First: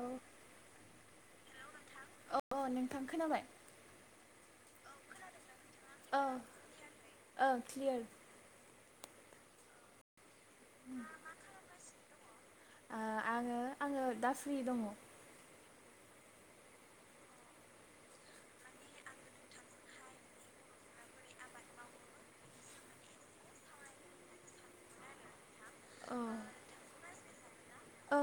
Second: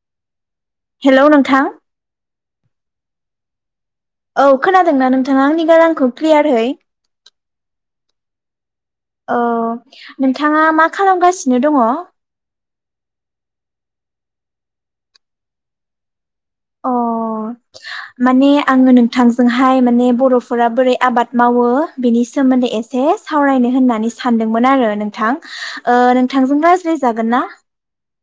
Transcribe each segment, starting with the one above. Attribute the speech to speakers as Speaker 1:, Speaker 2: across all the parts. Speaker 1: औ
Speaker 2: हेल' नोंथां
Speaker 1: अ अ नोंथां खोनाबाय?
Speaker 2: औ खोनादों नोंथाङा आंनि गारां आंखौ
Speaker 1: औ
Speaker 2: क्लियार है
Speaker 1: औ क्लियार
Speaker 2: अ नोंथाङा मा खालामगासिनो दङ'?
Speaker 1: ओ आङो आङो दा फ्रि दङ'
Speaker 2: अ माने आङो नोंथांजोंहाय माने बर'फोरा बोरै आबाद मावो बेनि सोमोन्दै एसे सावरायनो होननानै सानदोंमोन आरो नोंथां ओ नोंथांजों रज्लायजागोन ना?
Speaker 1: औ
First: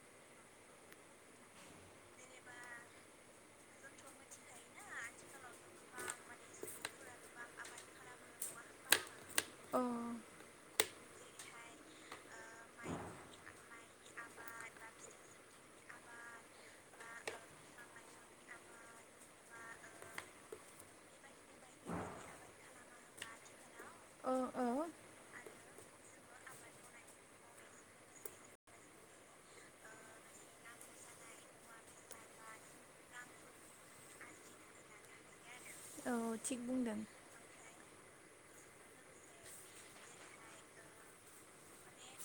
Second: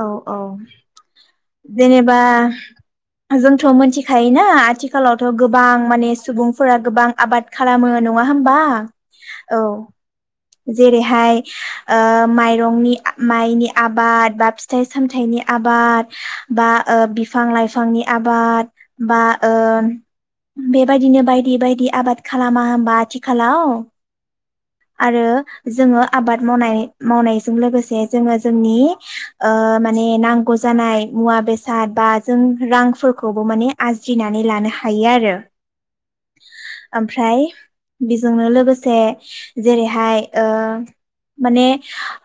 Speaker 2: औ औ जेनेबा जोंथ' मोनथिखायोना आथिखालावथ' गोबां माने सुबुंफोरा गोबां आबाद खालामो नङा होमबा औ जेरैहाय ओ माइरंनि माइनि आबाद बा फिथाइ सामथाइनि आबाद बा ओ बिफां लाइफांनि आबाद बा ओ बेबायदिनो बायदि बायदि आबाद खालामा होनबा आथिखालाव?
Speaker 1: औ औ
Speaker 2: आरो जोङो आबाद मावनाय मावनायजों लोगोसे जोङो जोंनि ओ माने नांगौ जानाय मुवा बेसाद बा जों रांफोरखौबो माने आज्रिनानै लानो हायो आरो
Speaker 1: औ थिग बुंदों
Speaker 2: ओमफ्राय बेजोंनो लोगोसे जेरैहाय ओ माने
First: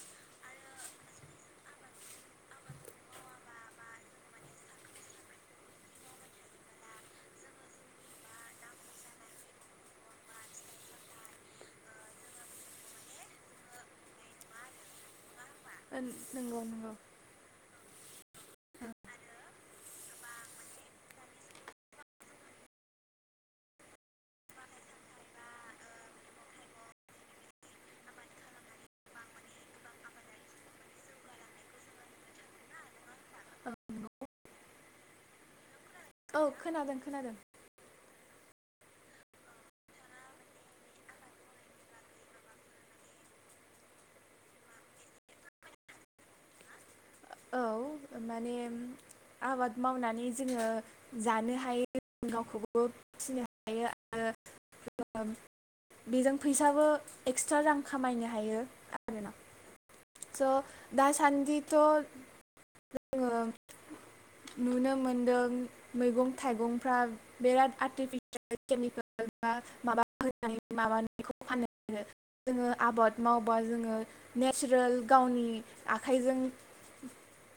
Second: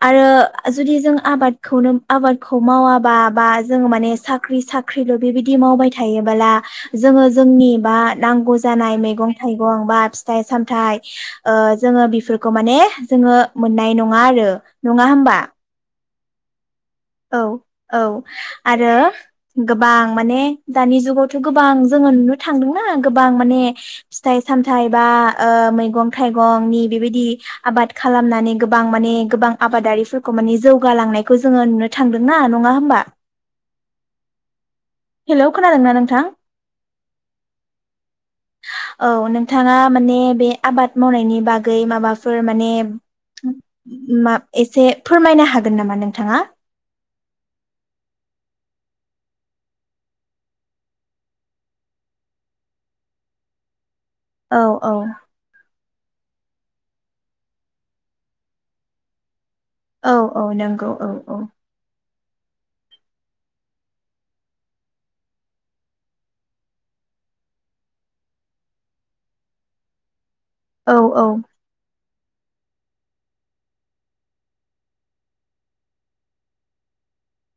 Speaker 2: आरो जुदि जों आबादखौनो आबादखौ मावाबा बा जोङो माने साख्रि साख्रिल' बेबायदि मावबाय थायोबोला जोङो जोंनि बा नांगौ जानाय मैगं थाइगं बा फिथाइ सामथाय ओ जोङो बि फोरखौ माने जोङो मोननाय नङा आरो नङा होमबा?
Speaker 1: नंगौ नंगौ
Speaker 2: औ औ आरो गोबां माने दानि जुगावथ' गोबां जोङो नुनो थांदोंना गोबां माने फिथाइ सामथाइ बा ओ मैगं थाइगंनि बेबायदि आबाद खालामनानै गोबां माने गोबां आबादारिफोरखौ माने जौगालांनायखौ जोङो नुनो थांदों ना नङा होमबा? हेल'खोन
Speaker 1: औ खोनादों खोनादों
Speaker 2: औ नोंथाङा माने बे आबाद मावनायनि बागै माबाफोर माने मा एसे फोरमायनो हागोन नामा नोंथाङा?
Speaker 1: औ माने आबाद मावनानै जोङो जानो हायो गावखौबो फिनो हायो आरो
Speaker 2: औ औ
Speaker 1: बेजों फैसाबो एक्सट्रा रां खामायनो हायो आरोना।
Speaker 2: औ औ
Speaker 1: स'
Speaker 2: नोंगौ औ औ
Speaker 1: दासान्दिथ' जोङो नुनो मोनदों मैगं थाइगंफ्रा बिराद आर्टिफिसियेल केमिकेल बा माबा होनानै
Speaker 2: औ औ
Speaker 1: माबानायखौ फाननो आरो जोङो आबाद मावबा जोङो नेचारेल गावनि आखाइजों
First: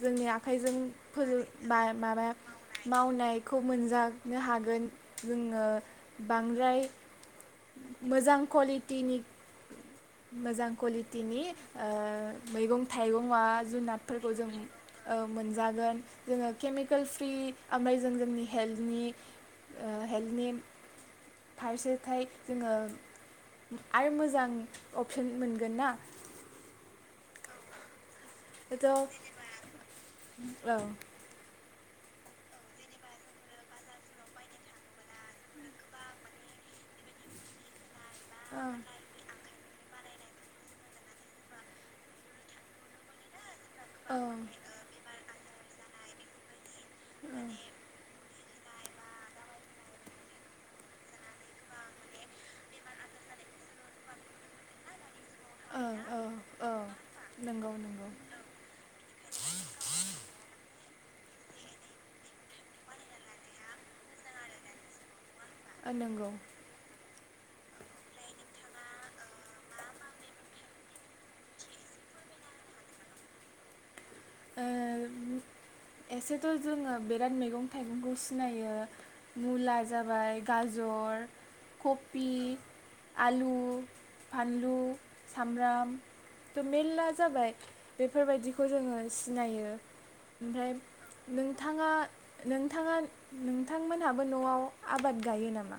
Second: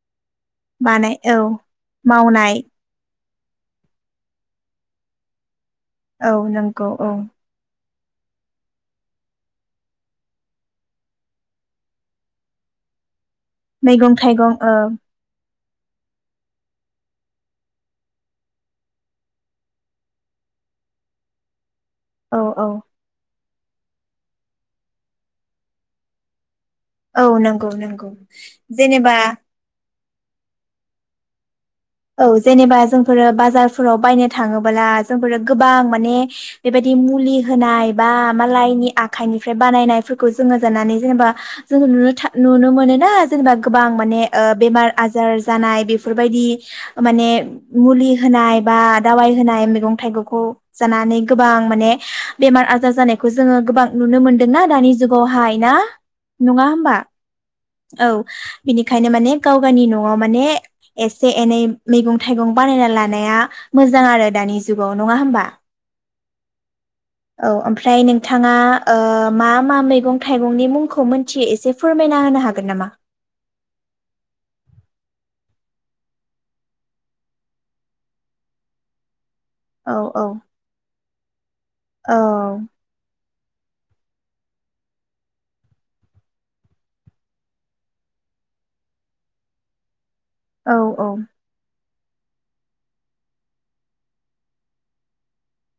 Speaker 1: जोंनि‌ आ आखाइजों
Speaker 2: बानाय
Speaker 1: फोर
Speaker 2: औ
Speaker 1: बा माबा
Speaker 2: मावनाय
Speaker 1: मावनाय खौ मोनजानो हागोन जोङो
Speaker 2: औ
Speaker 1: बांद्राय
Speaker 2: नोंगौ औ
Speaker 1: मोजां कलिटिनि मोजां कलिटिनि ओ मैगं थाइगं मुवा
Speaker 2: मैगं
Speaker 1: जुनादफोरखौ जों
Speaker 2: थाइगं औ
Speaker 1: ओ मोन जागोन जोङो केमिकेल फ्रि ओमफाय जों जोंनि हेल्टनि ओ हेल्टनि फारसे
Speaker 2: औ औ
Speaker 1: जोङो आरो मोजां अपसन मोनगोन ना।
Speaker 2: औ नोंगौ नोंगौ
Speaker 1: थ'
Speaker 2: जेनेबा
Speaker 1: औ
Speaker 2: औ जेनेबा जोंफोरो बाजारफोराव बायनो थाङोबोला जोंफोरो गोबां माने बेबायदि मुलि होनाय बा
Speaker 1: होनाय
Speaker 2: मालायनि आखाइनि बानायनायफोरखौ जोङो जानानै जेनेबा जों नुनो था नुनो मोनोना जोंना गोबां माने
Speaker 1: ओं ओं
Speaker 2: ओ बेमार आजार जानाय बेफोरबायदि माने मुलि होनाय बा दावाइ होनाय मैगं थाइगंखौ जानानै गोबां माने बेमार आजार जानायखौ जोङो गोबां नुनो मोनदोंना दानि जुग आवहाय ना
Speaker 1: ओं औ
Speaker 2: नङा
Speaker 1: औ
Speaker 2: होमबा
Speaker 1: नंगौ
Speaker 2: औ
Speaker 1: नंगौ
Speaker 2: बिनिखायनो माने गाव गावनि न'आव माने एस एसे एनै मैगं थाइगं बानायना लानाया मोजां आरो दानि जुगाव नङा होमबा?
Speaker 1: नोंगौ
Speaker 2: औ ओमफ्राय नोंथाङा ओ मा मा मैगं थाइगंनि मुंखौ मोनथियो एसे फोरमायना होनो हागोन नामा?
Speaker 1: ओ एसेथ' जोङो बिराद मैगं थाइगंखौ सिनायो मुला
Speaker 2: औ औ
Speaker 1: जाबाय गाजर
Speaker 2: औ
Speaker 1: कपि आलु, फानलु, सामब्राम, त' मेर्ला जाबाय बेफोरबायदिखौ जोङो सिनायो। ओमफ्राय
Speaker 2: औ औ
Speaker 1: नोंथाङा नोंथाङा नोंथांमोनहाबो न'आव आबाद गायो नामा?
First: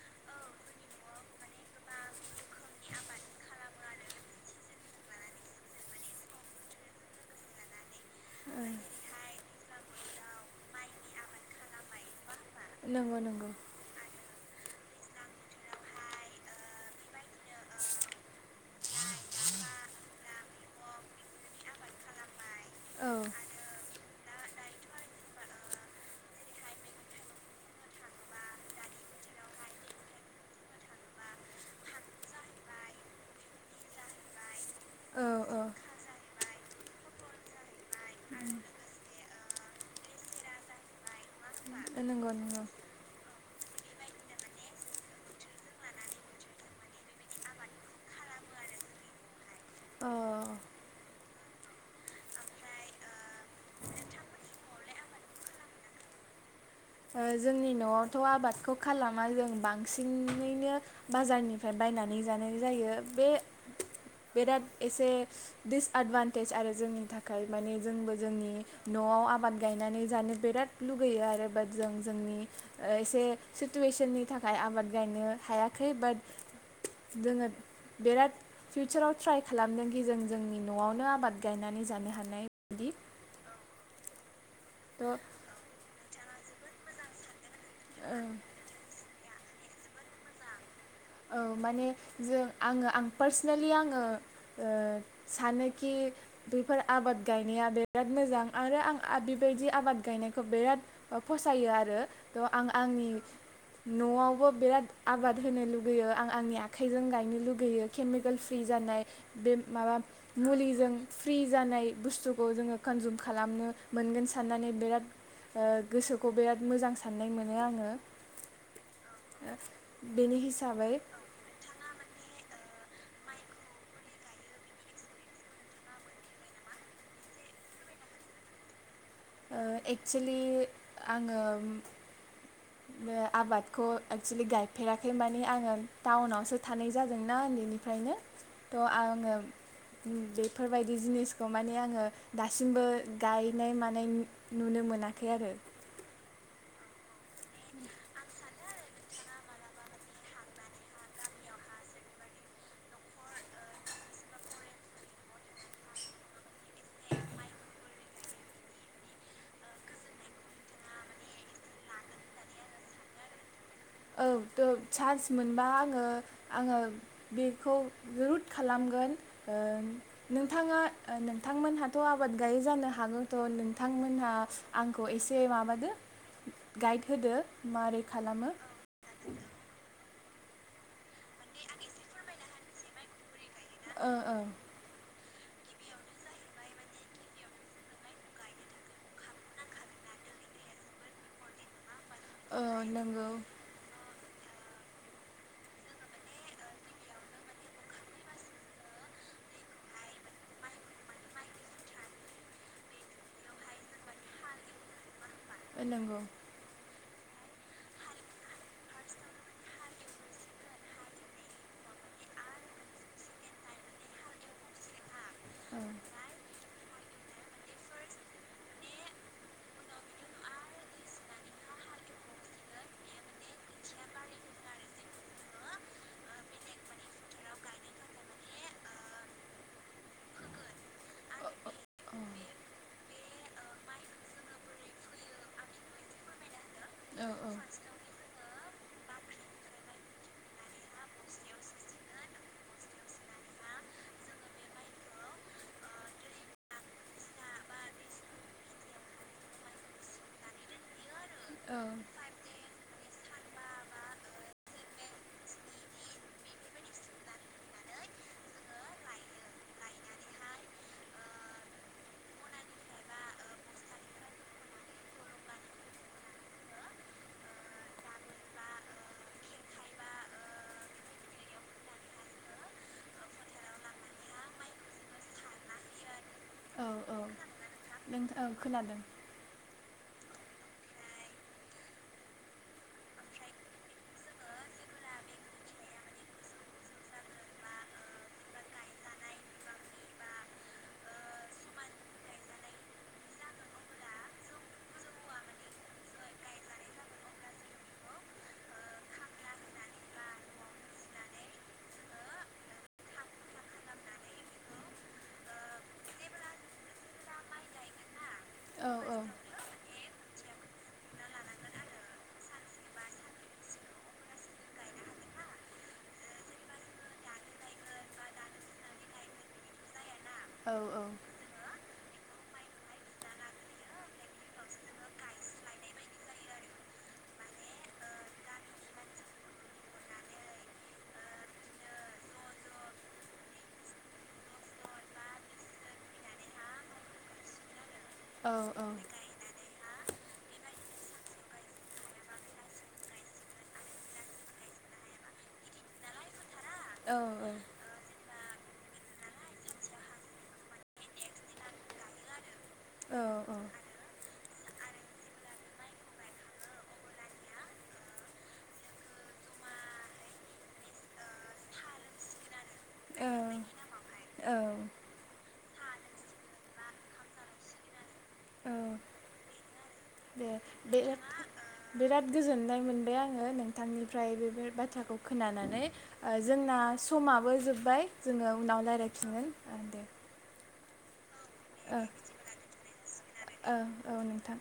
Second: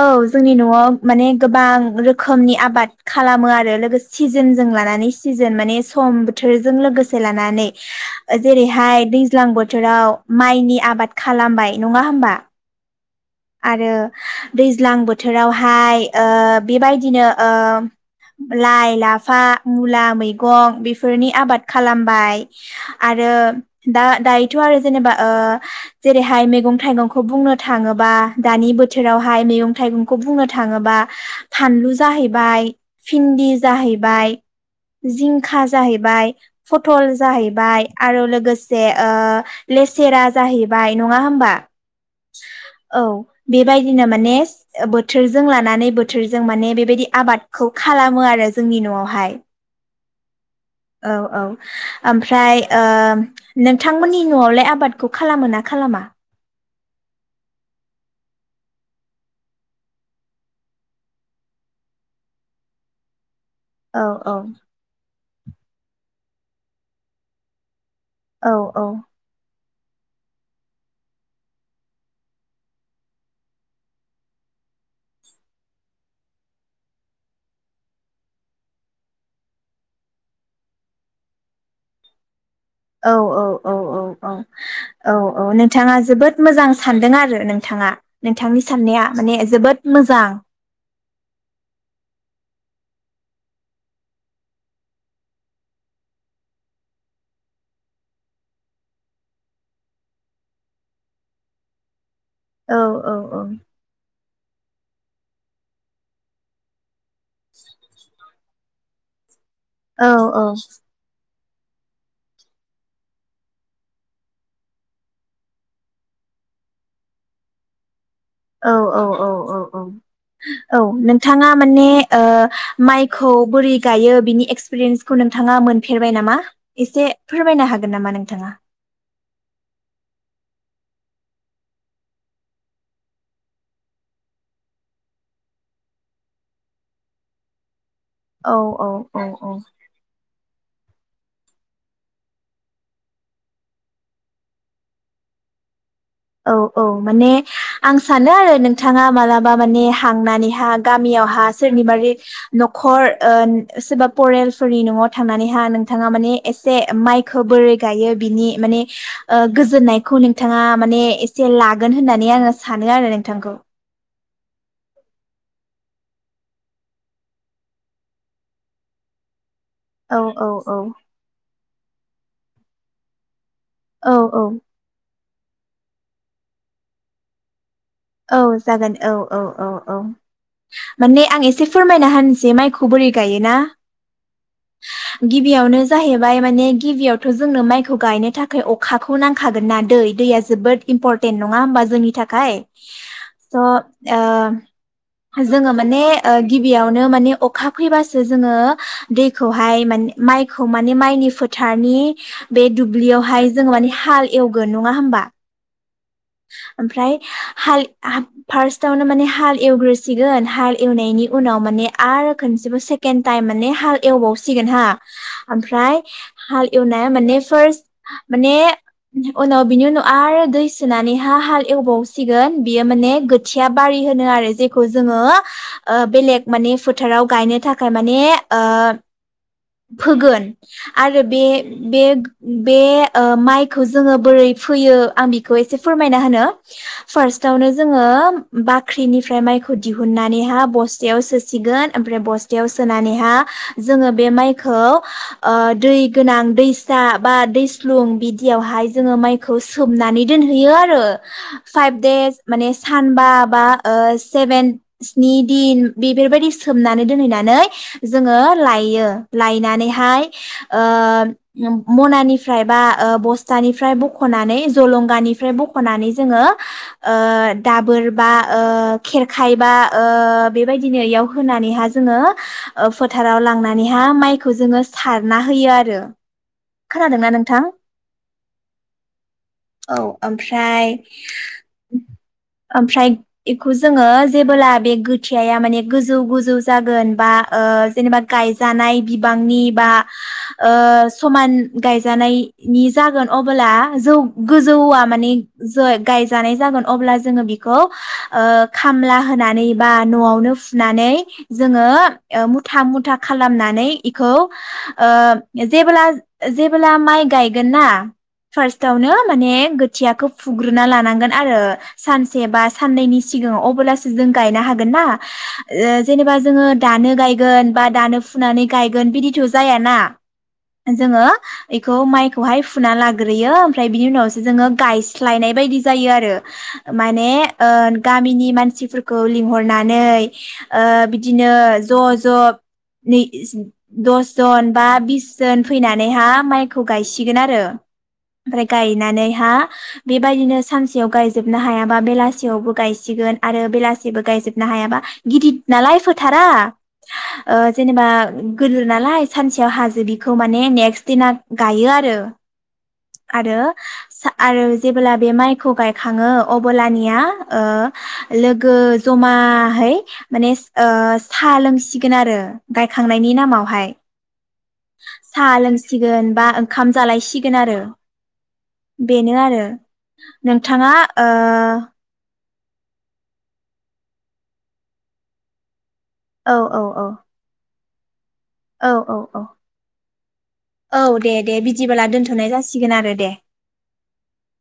Speaker 2: औ जोंनि न'आव माने गोबां रोखोमनि आबाद खालामो आरो लोगोसे सिजोनजों लानानै सिजोन माने सम बोथोरजों लोगोसे लानानै जेरैहाय दैज्लां बो बोथोराव माइनि आबाद खालामबाय नङा होमबा?
Speaker 1: नोंगौ नों
Speaker 2: आरो दैज्लां बोथोरावहाय ओ बेबायदिनो ओ लाइ, लाफा, मुला मैगं बेफोरनि आबाद खालामबाय।
Speaker 1: औ दा दायोथ' जेनेबा ओ जेरैहाय मैगं थाइगंखौ बुंनो थाङोबा दानि बोथोरावहाय मैगं थाइगंखौ बुंनो थाङोबा फानलु जाहैबाय
Speaker 2: आरो दा दायोथ' आरो जेनेबा ओ जेरैहाय मैगं थाइगंखौ बुंनो थाङोबा दानि बोथोरावहाय मैगं थाइगंखौ बुंनो थाङोबा फानलु जाहैबाय भिन्दि जाहैबाय।
Speaker 1: औ औ
Speaker 2: जिंखा जाहैबाय। फटल जाहैबाय आरो लोगोसे ओ लेसेरा जाहैबाय नङा होमबा?
Speaker 1: नंगौ नंगौ
Speaker 2: गौ बेबायदिनो माने बोथोरजों लानानै बोथोरजों माने बेबायदि आबादखौ खालामो आरो जोंनि न'आवहाय।
Speaker 1: अ
Speaker 2: औ औ ओमफ्राय ओ नोंथांमोननि न'आवलाय आबादखौ खालामो ना खालामा?
Speaker 1: जोंनि न'आवथ' आबादखौ खालामा जों बांसिनैनो बाजारनिफ्राय बायनानै जानाय जायो। बे
Speaker 2: औ
Speaker 1: बेराद एसे दिसएदभान्टेज आरो जोंनि थाखाय माने जोंबो जोंनि
Speaker 2: औ औ
Speaker 1: न'आव आबाद गायनानै जानो बिराद लुगैयो आरो बाट जों जोंनि एसे सिटुवेसननि थाखाय आबाद गायनो हायाखै। बाट जोङो बिराद फिउचाराव ट्राइ खालामदोंखि जों जोंनि न'आवनो आबाद गायनानै जानो हानाय। बिदि
Speaker 2: औ औ औ औ औ। औ
Speaker 1: थ'
Speaker 2: औ नोंथाङा जोबोद मोजां सानदों आरो नों थाङा नोंथांनि साननाया माने जोबोद मोजां
Speaker 1: औ माने जों आङो आं पार्सनेलि आङो, ओ सानोखि बेफोर आबाद गायनाया बिराद मोजां। आरो आं बेबायदि आबाद गायनायखौ बिराद ओ फसायो आरो। थ' आं
Speaker 2: औ
Speaker 1: आंनि
Speaker 2: औ
Speaker 1: न'आवबो बिराद आबाद होनो लुब होयो आं आंनि आखाइजों गाय लुगैयो केमिकेल फ्रि जानाय बे माबा
Speaker 2: औ
Speaker 1: मुलिजों फ्रि जानाय बुस्थुखौ जोङो कनजुम खालामनो मोनगोन साननानै बिराद, ओ गोसोखौ बिराद मोजां साननाय मोनो आङो।
Speaker 2: औ औ औ औ
Speaker 1: बेनि हिस
Speaker 2: औ नोंथाङा माने ओ माइखौ बोरै गायो बिनि एक्सपिरियेन्सखौ नोंथाङा मोनफेरबाय नामा? एसे फोरमायनो हागोन नामा नोंथाङा?
Speaker 1: ओ एक्सोलि आङो आबादखौ एक्सोलि गायफेराखै माने, आङो टाउनावसो थानाय जादोंना उन्दैनिफ्राय ओंखायनो
Speaker 2: औ औ
Speaker 1: थ' आङो
Speaker 2: औ
Speaker 1: उम बे बेफोरबायदि जिनिसखौ माने आङो, दासिमबो गायनाय मानाय नुनो मोनाखै आरो।
Speaker 2: औ औ औ माने आं सानो आरो नोंथाङा मालाबा माने हांनानैहा गामियावहा सोरनिबा न'खर ओ सोरबा परेलफोरनि न'आव थांनानैहा नोंथाङा माने एसे माइखो बोरै गायो बिनि माने ओ गोजोननायखौ नोंथाङा माने एसे लागोन होननानै आङो सानो आरो नोंथांखौ।
Speaker 1: औ दों चान्स मोनबा आङो आङो बेखौ रुद खालामगोन। ओ
Speaker 2: औ औ औ
Speaker 1: नोंथाङा‌ ओ नोंथां थांमोनहाथ' आबाद गायो जानो हागौ थ'
Speaker 2: औ
Speaker 1: नोंथांमोनहा
Speaker 2: औ
Speaker 1: आंखौ एसे से माबादो गाइड होदो। मारै खालामो।
Speaker 2: औ औ जागोन औ औ औ। माने आं एसे फोरमायना होनसै माइखौ बोरै गायोना।
Speaker 1: ओ ओ।
Speaker 2: गिबियावनो जाहैबाय माने गिबियावथ' जोंनो माइखौ गायनो थाखाय अखाखौ नांखागोन ना दै दैया जोबोद इम्परटेन्ट नङा होमबा? जोंनि थाखाय।
Speaker 1: नोंगौ।
Speaker 2: स' ओ जोङो माने गिबियावनो माने अखा फैबासो जोङो दैखौहाय माने माइखौ माने माइनि फोथारनि बे दुब्लियावहाय जोङो माने हाल एवगोन नङा होमबा?
Speaker 1: ओ नोंगौ।
Speaker 2: ओमफ्राय हाल फार्स्टआवनो माने हाल एवग्रोसिगोन हाल एवनायनि उनाव माने आरो खनसेबो सेकेड टाइम माने हाल एवबावसिगोन हा ओमफ्राय हाल एवनाया माने फार्स्ट माने उनाव बिनि उनाव आरो दै होनानै हा हाल एवबाव सिगोन बेयो माने गोथिया बारि होनो आरो जेखौ जोङो ओ बेलेग माने फोथाराव गायनो थाखाय माने ओ फोगोन आरो बे बे बे ओ‌ माइखौ जोङो बोरै फोयो आं‌ खौ एसे फोरमायना होनो।
Speaker 1: औ
Speaker 2: फार्स्टावनो जोङो। बाख्रिनिफ्राय माइखौ दिहुननानैहा बस्थायाव सोसिगोन ओमफ्राय बस्थायाव सोनानैहा जोङो बे माइखौ ओ दै गोनां दैसा बा दैस्लुं बिदियावहाय जोङो माइखौ सोमनानै। दोनहैयो आरो। फाइब देस माने सान बा बा ओ सेबेन सिन्न दिन बेफोरबादि सोमनानै दोनहैनानै जोङो लाययो लायनानैहाय ओ म मनानिफ्राय बा ओ बस्था निफ्राय बखनानै जलं गानिफ्राय बख'नानै जोङो ओ दाबोर बा ओ खेरखायबा ओ बेबायदिनो इयाव होनानैहा जोङो फोथाराव लांनानैहा माइखौ जोङो सारना होयो आरो।
Speaker 1: औ औ
Speaker 2: खोनादोंना नोंथां?
Speaker 1: खोनादोंना नोंथां नों औ खोनादों।
Speaker 2: औ ओमफ्राय ओमफ्राय बेखौ जोङो जेबोला बे गोथियाया माने गोजौ गोजौ जागोन बा जेनेबा गायजानाय बिबांनि बा ओ समान गायजानायनि जागोन अब्ला जौ गोजौआ माने जो गायजानाय जागोन अब्ला जोङो बेखौ खामला होनानै बा न'आवनो फुनानै जोङो ओ मुथा मुथा खालामनानै इखौ जेब्ला जेब्ला माइ गायगोन ना।
Speaker 1: औ
Speaker 2: फार्स्टावनो माने गोथियाखौ फुग्रोनना लानांगोन आरो सानसे बा साननैनि सिगाङाव अब्लासो जों गायनो हागोन ना ओ जेनेबा जोङो दानो गायगोन बा दानो फुनानै गायगोन बिदिथ' जायाना।
Speaker 1: औ। औ औ
Speaker 2: जोङो बेखौ माइखौहाय फुना लाग्रोयो ओमफ्राय बिनि उनावसो जोङो गायस्लायनाय बायदि जायो आरो माने ओ गामिनि मानसिफोरखौ लिंहरनानै ओ बिदिनो ज' ज' नै दसजन बा बिसजोन फैनानैहा माइखौ गायसिगोन आरो।
Speaker 1: औ
Speaker 2: ओमफ्राय
Speaker 1: औ
Speaker 2: गायनानैहा। बेबायदिनो सानसेयाव गायजोबनो हायाबा बेलासियावबो गायसिगोन आरो बेलासेबो गायजोबनो हायाबा गिदद नालाय फोथारा। ओ जेनेबा गोदोर नालाय सानसेयाव हाजो बि खौ माने नेक्स्ट दिना गायो आरो। आरो सा आरो जेबोला बे माइखौ गायखाङो अबोलानिया लोगो जमाहै माने साहा लोंसिगोन आरो गायखांनायनि नामावहाय साहा लोंसिगोन बा ओंखाम जालायसिगोन आरो बेनो आरो
Speaker 1: दे
Speaker 2: नोंथाङा
Speaker 1: बिराद बिराद गोजोननाय मोनबाय आङो नोंथांनिफ्राय बेफोर बाथ्राखौ खोनानानै
Speaker 2: औ
Speaker 1: जोंना
Speaker 2: औ औ
Speaker 1: समाबो जोब्बाय जोङो उनाव
Speaker 2: औ औ
Speaker 1: रायज्लायफिनगोन दे
Speaker 2: औ देे दे बिदिब्ला दोनथ'नाय जासिगोन सिगोन आरो दे।
Speaker 1: ओ औ नोंथां।